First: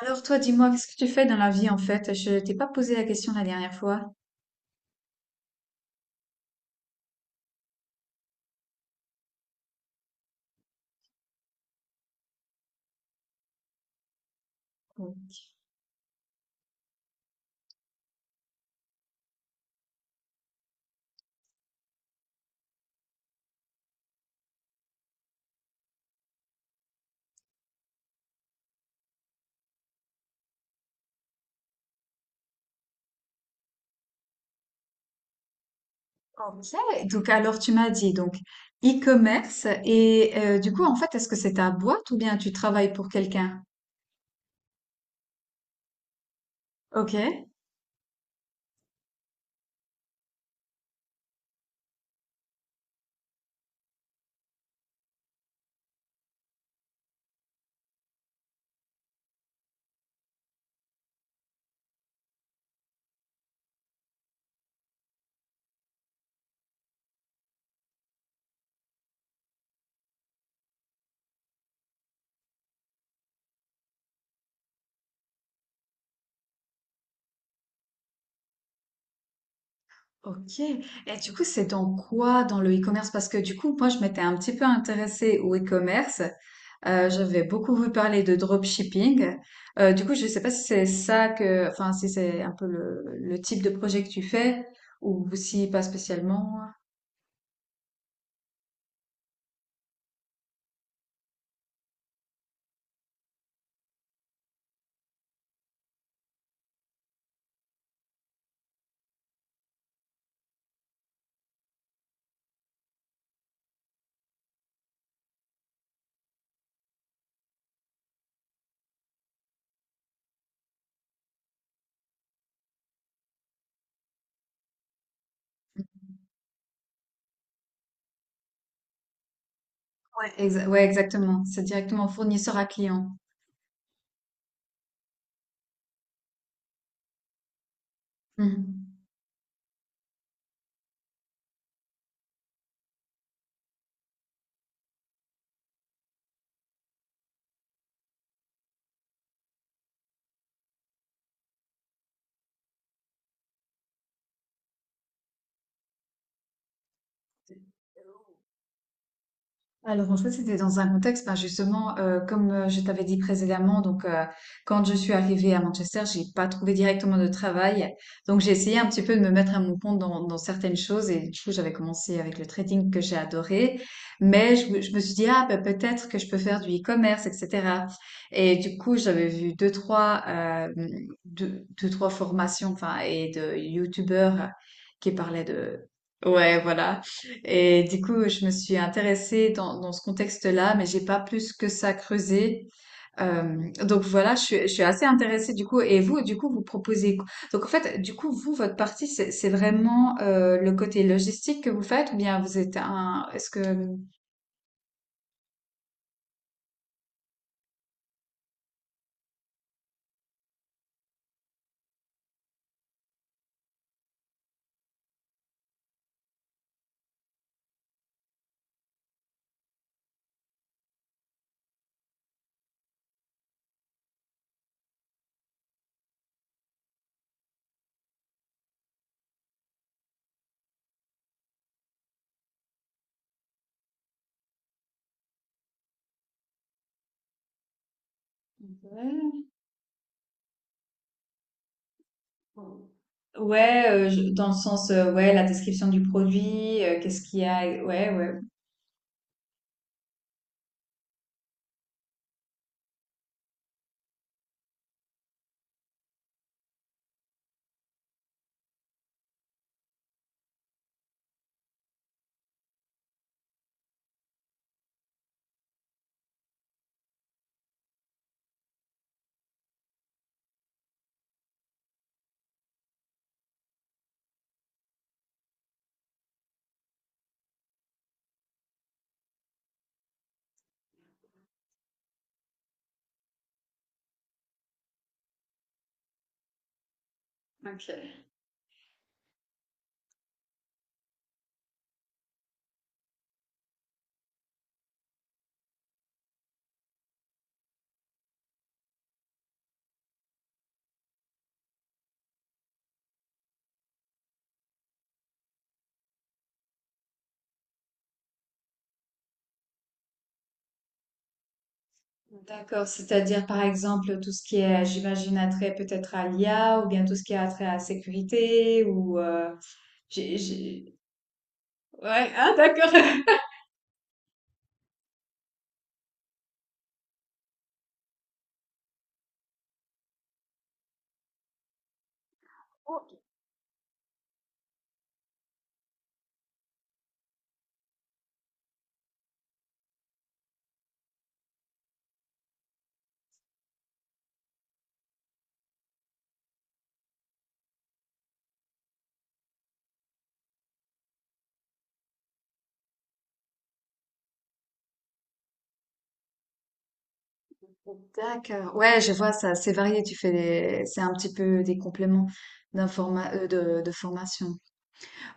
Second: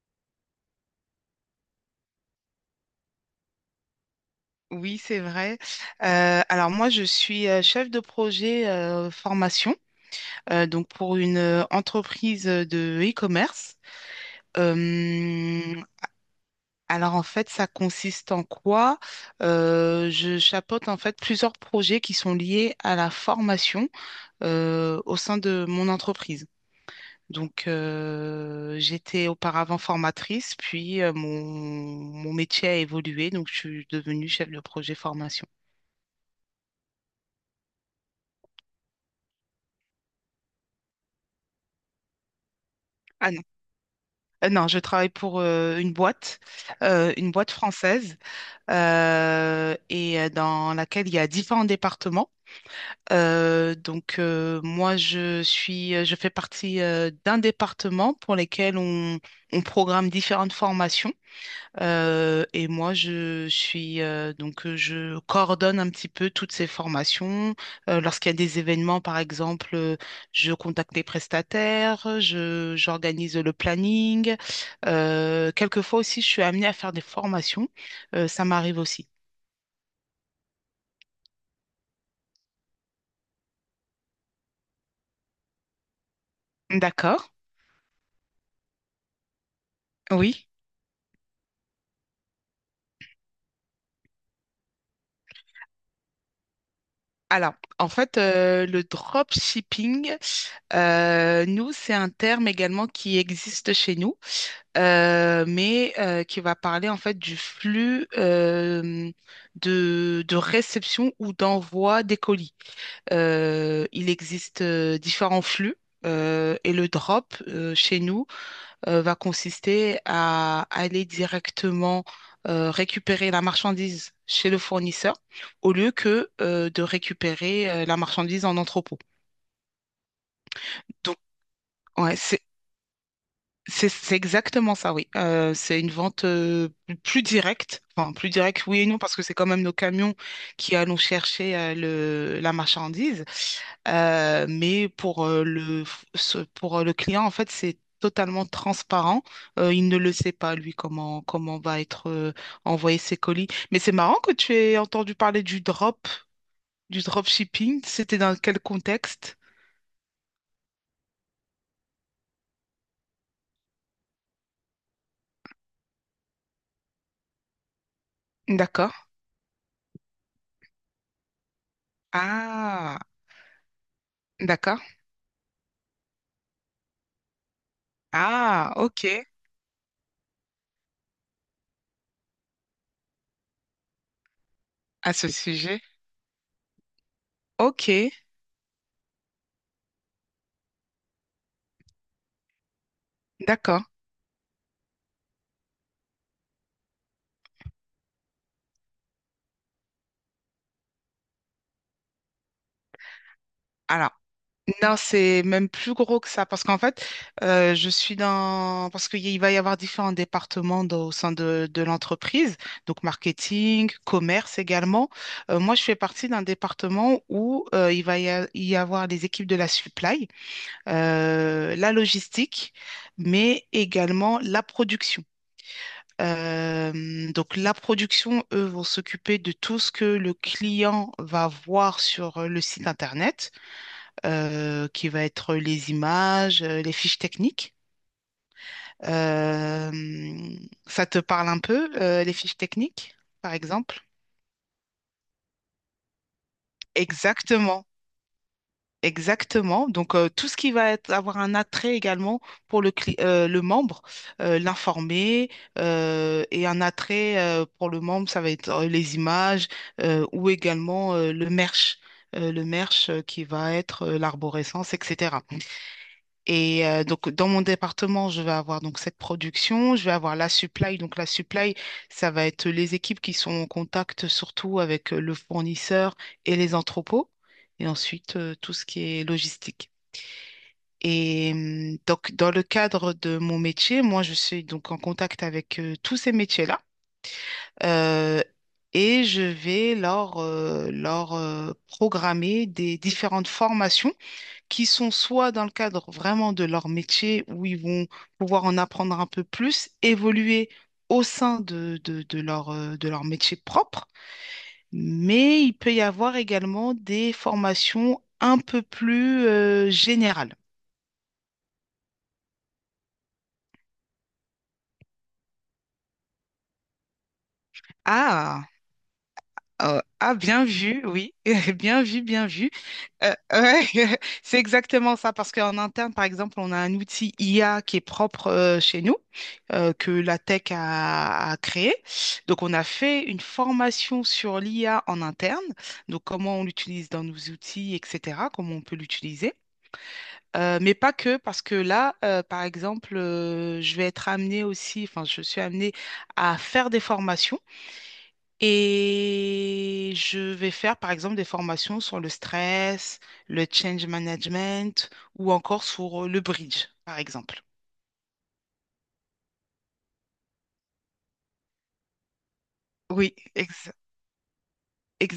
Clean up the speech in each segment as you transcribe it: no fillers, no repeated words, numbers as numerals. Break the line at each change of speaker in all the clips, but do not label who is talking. Alors toi, dis-moi, qu'est-ce que tu fais dans la vie en fait? Je t'ai pas posé la question la dernière fois.
Oui, c'est vrai. Alors moi, je suis chef de projet formation, donc pour une entreprise de e-commerce.
Mm.
Euh, alors en fait, ça consiste en quoi? Je chapeaute en fait plusieurs projets qui sont liés à la formation au sein de mon entreprise. Donc j'étais auparavant formatrice, puis mon métier a évolué, donc je suis devenue chef de projet formation.
Ok. Donc alors tu m'as dit donc e-commerce et du coup en fait est-ce que c'est ta boîte ou bien tu travailles pour quelqu'un?
Non, je travaille pour
Ok.
une boîte française, et dans laquelle il y a différents départements. Donc moi, je fais partie d'un département pour lequel on programme différentes formations. Et moi, je suis je coordonne un petit peu toutes ces formations. Lorsqu'il y a des événements, par exemple, je contacte les prestataires, je j'organise le planning. Quelquefois aussi, je suis amenée à faire des formations. Ça m'arrive aussi.
Ok. Et du coup c'est dans quoi dans le e-commerce? Parce que du coup moi je m'étais un petit peu intéressée au e-commerce.
D'accord.
J'avais beaucoup vu parler de dropshipping. Du coup je ne sais
Oui.
pas si c'est ça que, enfin si c'est un peu le type de projet que tu fais ou si pas spécialement.
Alors, en fait, le dropshipping, nous, c'est un terme également qui existe chez nous. Mais qui va parler en fait du flux de réception ou d'envoi des colis. Il existe différents flux. Et le drop chez nous va consister à aller directement récupérer la marchandise chez le fournisseur au lieu que de récupérer la marchandise en entrepôt.
Ouais, ouais,
Donc,
exactement. C'est directement
ouais,
fournisseur à client.
c'est exactement ça, oui. C'est une vente plus directe. Enfin, plus directe, oui et
Mhm.
non, parce que c'est quand même nos camions qui allons chercher la marchandise. Mais pour le client, en fait, c'est totalement transparent. Il ne le sait pas, lui, comment va être envoyé ses colis. Mais c'est marrant que tu aies entendu parler du drop shipping. C'était dans quel contexte?
Alors en fait, c'était dans un contexte, ben, justement, comme, je t'avais dit précédemment, donc, quand je suis arrivée à Manchester, j'ai pas trouvé directement de travail. Donc j'ai essayé un
D'accord.
petit peu de me mettre à mon compte dans certaines choses et du coup, j'avais commencé avec le trading
Ah,
que j'ai adoré. Mais je me
d'accord.
je me suis dit: «Ah, bah, peut-être que je peux faire du e-commerce et cetera», et
Ah,
du coup,
ok.
j'avais vu deux trois 2-2-3 formations, enfin et de youtubeurs qui
À ce
parlaient
sujet.
de, ouais, voilà. Et
Ok,
du coup, je me suis intéressée dans ce contexte-là, mais j'ai pas plus que ça creusé.
d'accord.
Donc voilà, je suis assez intéressée du coup. Et vous, du coup, vous proposez quoi? Donc en fait, du coup, vous, votre partie, c'est vraiment le côté logistique que vous faites, ou bien vous êtes un... Est-ce que...
Alors, non, c'est même plus gros que ça parce qu'en fait, je suis dans... Parce qu'il va y avoir différents départements au sein de l'entreprise, donc marketing, commerce également. Moi, je fais partie d'un département où il va y avoir les équipes de la supply, la logistique, mais également la production. Donc la production, eux, vont s'occuper de tout ce que le client va voir sur le site internet, qui va être les images, les fiches techniques.
Ouais.
Euh, Ça te parle un peu, les fiches techniques, par
Ouais,
exemple?
dans le sens, ouais, la description du produit, qu'est-ce qu'il y a,
Exactement.
ouais, ouais.
Exactement. Donc, tout ce qui va être, avoir un attrait également pour le, le membre, l'informer, et un attrait pour le membre, ça va être les images ou également le merch qui va être l'arborescence, etc. Et donc, dans mon département, je vais avoir donc cette production, je vais avoir la supply. Donc, la supply, ça va être les équipes qui sont en contact surtout avec le fournisseur et les entrepôts. Et ensuite, tout ce qui est logistique. Et donc, dans le cadre de mon métier, moi, je suis donc en contact avec tous ces métiers-là.
Ok.
Euh, et je vais leur programmer des différentes formations qui sont soit dans le cadre vraiment de leur métier, où ils vont pouvoir en apprendre un peu plus, évoluer au sein de leur, de leur métier propre, mais il peut y avoir également des formations un peu plus générales.
D'accord, c'est-à-dire par exemple tout ce qui est, j'imagine, attrait peut-être à l'IA, ou bien tout ce qui est attrait à la
Ah!
sécurité ou...
Ah,
j'ai,
bien
j'ai-
vu, oui, bien vu,
Ouais,
bien
ah
vu.
d'accord.
Ouais, c'est exactement ça, parce qu'en interne, par exemple, on a un outil IA qui est propre chez nous, que la tech a créé. Donc, on a fait une formation sur l'IA en interne, donc comment on l'utilise dans nos outils, etc., comment on peut l'utiliser. Mais pas que, parce que là, par exemple, je vais être amenée aussi, enfin, je suis amenée à faire des formations et je vais faire par exemple des formations sur le stress, le change management ou encore sur le bridge, par exemple.
D'accord. Ouais, je vois ça. C'est varié. Tu fais des... c'est un petit peu des compléments d'informa...
Oui,
de formation.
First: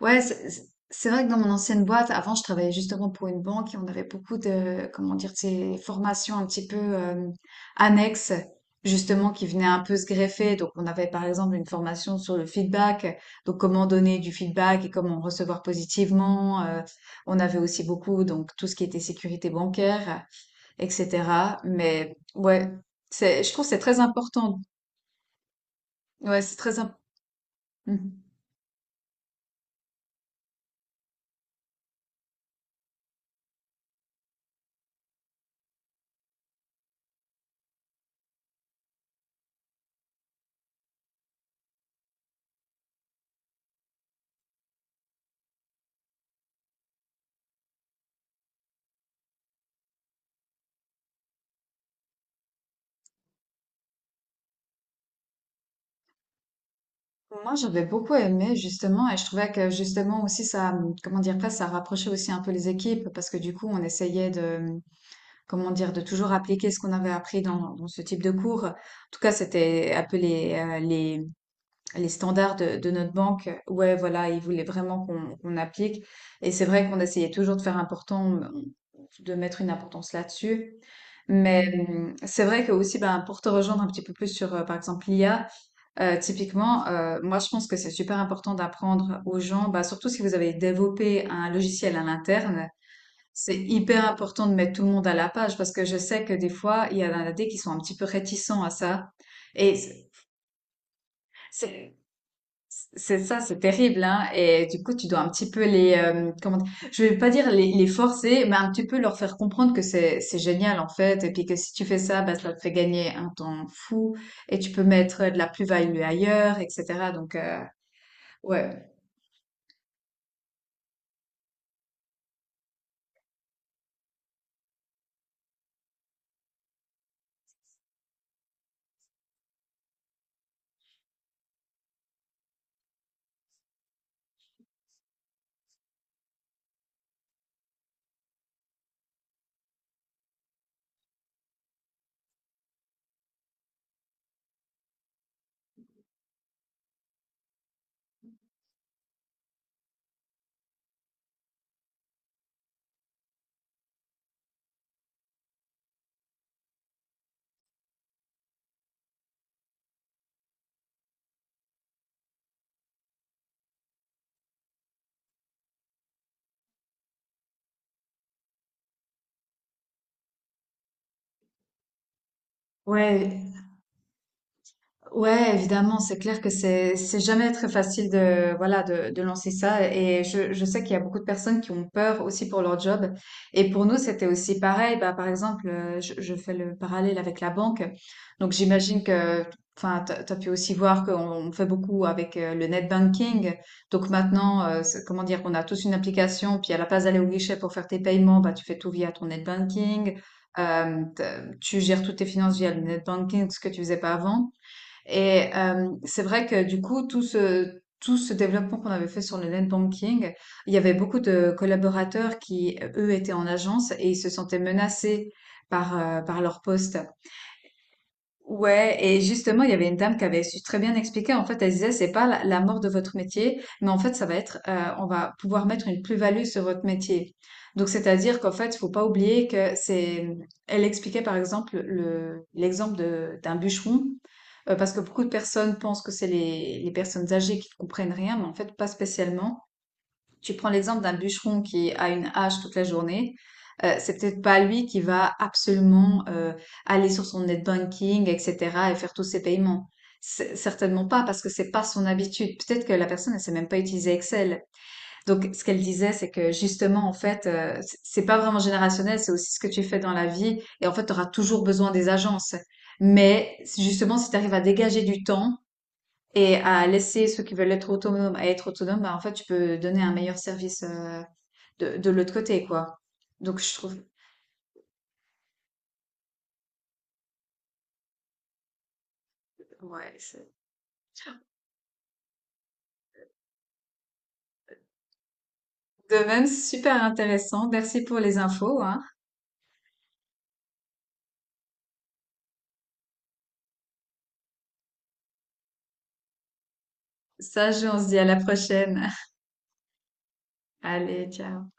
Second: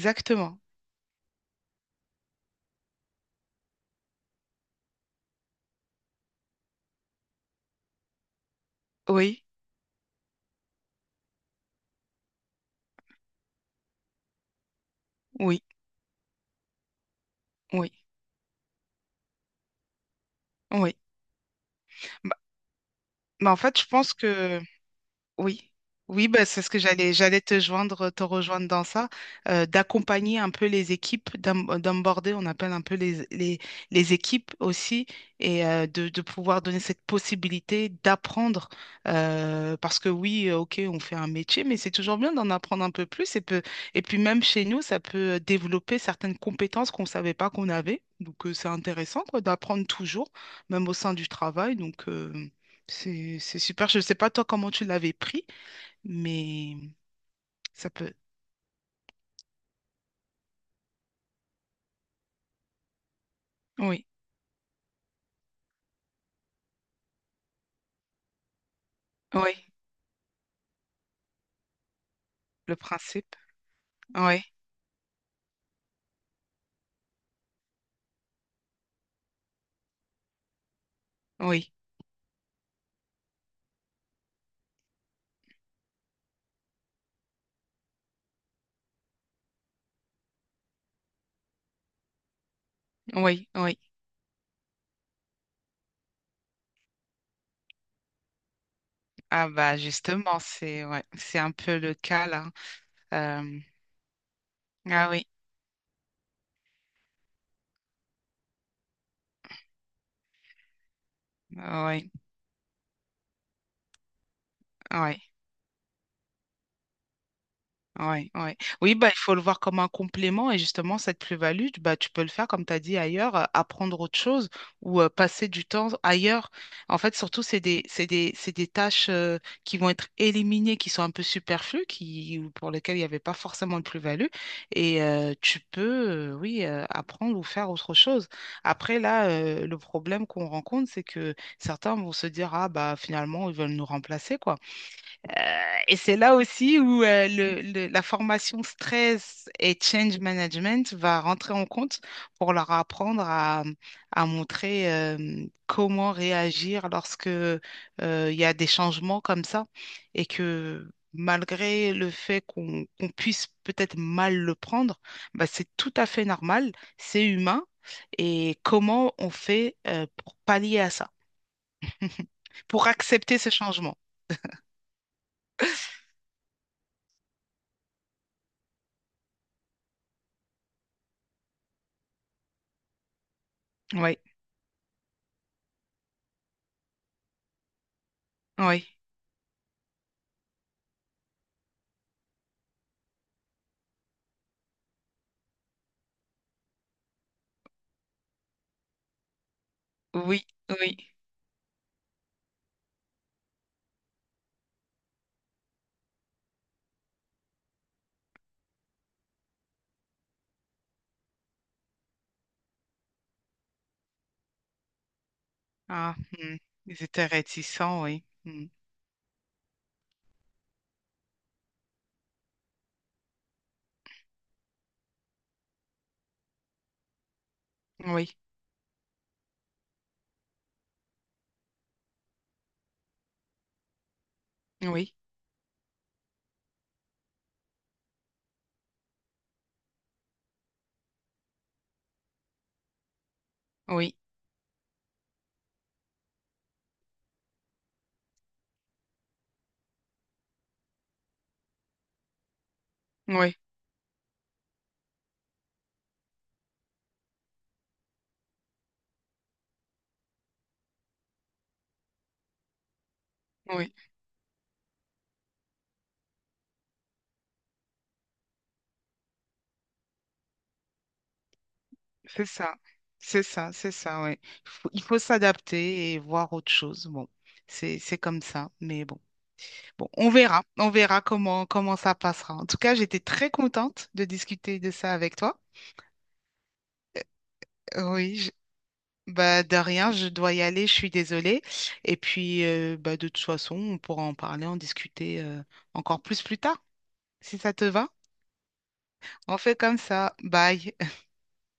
Ouais, c'est vrai que dans mon ancienne boîte, avant, je travaillais justement pour une banque et on avait beaucoup de, comment dire, de ces formations un petit peu annexes, justement,
Oui,
qui venaient un peu se greffer. Donc, on avait par exemple une formation sur le feedback, donc comment donner du feedback et comment recevoir
oui,
positivement. On avait aussi
oui,
beaucoup, donc, tout ce qui était sécurité bancaire,
oui.
etc. Mais
Bah,
ouais, c'est, je
bah, en
trouve que c'est
fait, je
très
pense
important.
que oui, oui,
Ouais,
bah,
c'est
c'est ce
très
que
important.
j'allais te joindre, te rejoindre dans ça, d'accompagner un peu les équipes, d'onboarder, on appelle un peu les équipes aussi, et de pouvoir donner cette possibilité d'apprendre, parce que oui, ok, on fait un métier, mais c'est toujours bien d'en apprendre un peu plus, et et puis même chez nous, ça peut développer certaines compétences qu'on ne savait pas qu'on avait, donc c'est intéressant quoi, d'apprendre toujours, même au sein du travail, donc... c'est super. Je ne sais pas toi comment tu l'avais pris, mais
Moi, j'avais
ça peut.
beaucoup aimé justement, et je trouvais que justement aussi ça, comment dire, presque ça rapprochait aussi un peu les équipes parce que du coup, on
Oui,
essayait de, comment dire, de toujours appliquer ce qu'on avait appris dans ce type de cours. En tout cas,
oui,
c'était un peu les standards
le
de notre
principe.
banque. Ouais, voilà, ils
Oui,
voulaient vraiment qu'on applique. Et c'est vrai qu'on essayait toujours de faire important, de mettre une importance là-dessus. Mais
oui,
c'est vrai que aussi, ben, pour te rejoindre un petit peu plus sur, par exemple, l'IA. Typiquement, moi je pense que c'est super important d'apprendre aux gens, bah, surtout si vous avez développé un logiciel à l'interne,
oui,
c'est
oui.
hyper important de mettre tout le monde à la page parce que je sais que des fois, il y en a des qui sont un petit peu réticents à ça.
Ah
Et
bah justement, c'est ouais, c'est un peu le
c'est-
cas là.
c'est ça, c'est
Euh,
terrible, hein. Et du coup, tu
ah
dois
oui,
un petit peu les, comment dire, je vais pas dire les forcer, mais un petit peu leur faire comprendre que c'est génial en fait, et puis que si tu fais
oui,
ça, bah, ça te fait gagner un temps fou et tu peux
oui.
mettre de la plus-value ailleurs, etc. Donc
Ouais, ouais.
Ouais,
Oui, bah, il faut le voir comme un complément et justement, cette plus-value, bah, tu peux le faire, comme tu as dit ailleurs, apprendre autre chose ou passer du temps ailleurs. En fait, surtout, c'est des tâches qui vont être éliminées, qui sont un peu superflues, qui, ou pour lesquelles il n'y avait pas forcément de plus-value. Et tu peux, oui, apprendre ou faire autre chose. Après, là, le problème qu'on rencontre, c'est que certains vont se dire, ah, bah, finalement, ils veulent nous remplacer, quoi. Euh, et c'est là aussi où la formation stress et change management va rentrer en compte pour leur apprendre à montrer comment réagir lorsque il y a des changements comme ça et que malgré le fait qu'on puisse peut-être mal le prendre, bah, c'est tout à fait normal, c'est humain et comment on fait pour pallier à ça, pour accepter ce
Ouais,
changement.
Ouais, évidemment, c'est clair que c'est jamais très facile de voilà de lancer ça et je sais qu'il y a beaucoup de personnes qui ont peur aussi pour leur job et pour nous
Oui,
c'était aussi pareil, bah par exemple je fais le parallèle avec la banque donc
oui.
j'imagine que, enfin t'as pu aussi voir qu'on on fait beaucoup avec le net banking, donc maintenant c'est, comment dire, on a tous une application puis à la place d'aller au guichet pour faire tes paiements bah tu fais tout via ton net banking,
Oui, oui.
tu gères toutes tes finances via le net banking, ce que tu faisais pas avant, et c'est vrai que du coup, tout ce développement qu'on avait fait sur le net banking, il y avait beaucoup de collaborateurs qui, eux, étaient en agence et ils se sentaient menacés par,
Ah,
par
hmm.
leur poste.
Ils étaient réticents, oui. Hmm.
Ouais, et justement, il y avait une dame qui avait su très bien expliquer. En fait, elle disait, c'est pas la mort de votre métier, mais en fait, ça va être, on va pouvoir mettre une plus-value sur votre métier. Donc,
Oui,
c'est-à-dire qu'en fait, faut pas oublier que c'est, elle expliquait par exemple l'exemple de, d'un bûcheron, parce que
oui,
beaucoup de personnes pensent que c'est les personnes âgées qui comprennent rien, mais en fait, pas spécialement. Tu prends l'exemple d'un bûcheron qui a une hache toute la journée,
oui,
c'est peut-être pas lui qui va absolument aller sur son net banking, etc., et faire tous ses paiements. Certainement pas, parce que c'est pas son habitude. Peut-être que la personne ne sait
oui,
même pas utiliser Excel. Donc, ce qu'elle disait, c'est que justement, en fait, c'est pas vraiment générationnel, c'est aussi ce que tu fais dans la vie, et en fait, tu auras toujours besoin des agences. Mais c'est
oui.
justement, si tu arrives à dégager du temps et à laisser ceux qui veulent être autonomes à être autonomes, bah, en fait, tu peux donner un meilleur service de l'autre
C'est
côté,
ça.
quoi.
C'est
Donc,
ça,
je
c'est
trouve,
ça, oui. Il faut s'adapter et voir autre chose. Bon, c'est comme ça, mais bon. Bon,
ouais,
on
c'est
verra. On verra comment ça passera. En tout cas, j'étais très contente de discuter de ça avec toi.
de même super intéressant. Merci pour les
Oui,
infos, hein.
bah de rien, je dois y aller, je suis désolée. Et puis bah de toute façon, on pourra en parler, en discuter encore plus tard, si
Ça,
ça te
on se
va.
dit à la prochaine.
On fait comme ça. Bye.
Allez, ciao.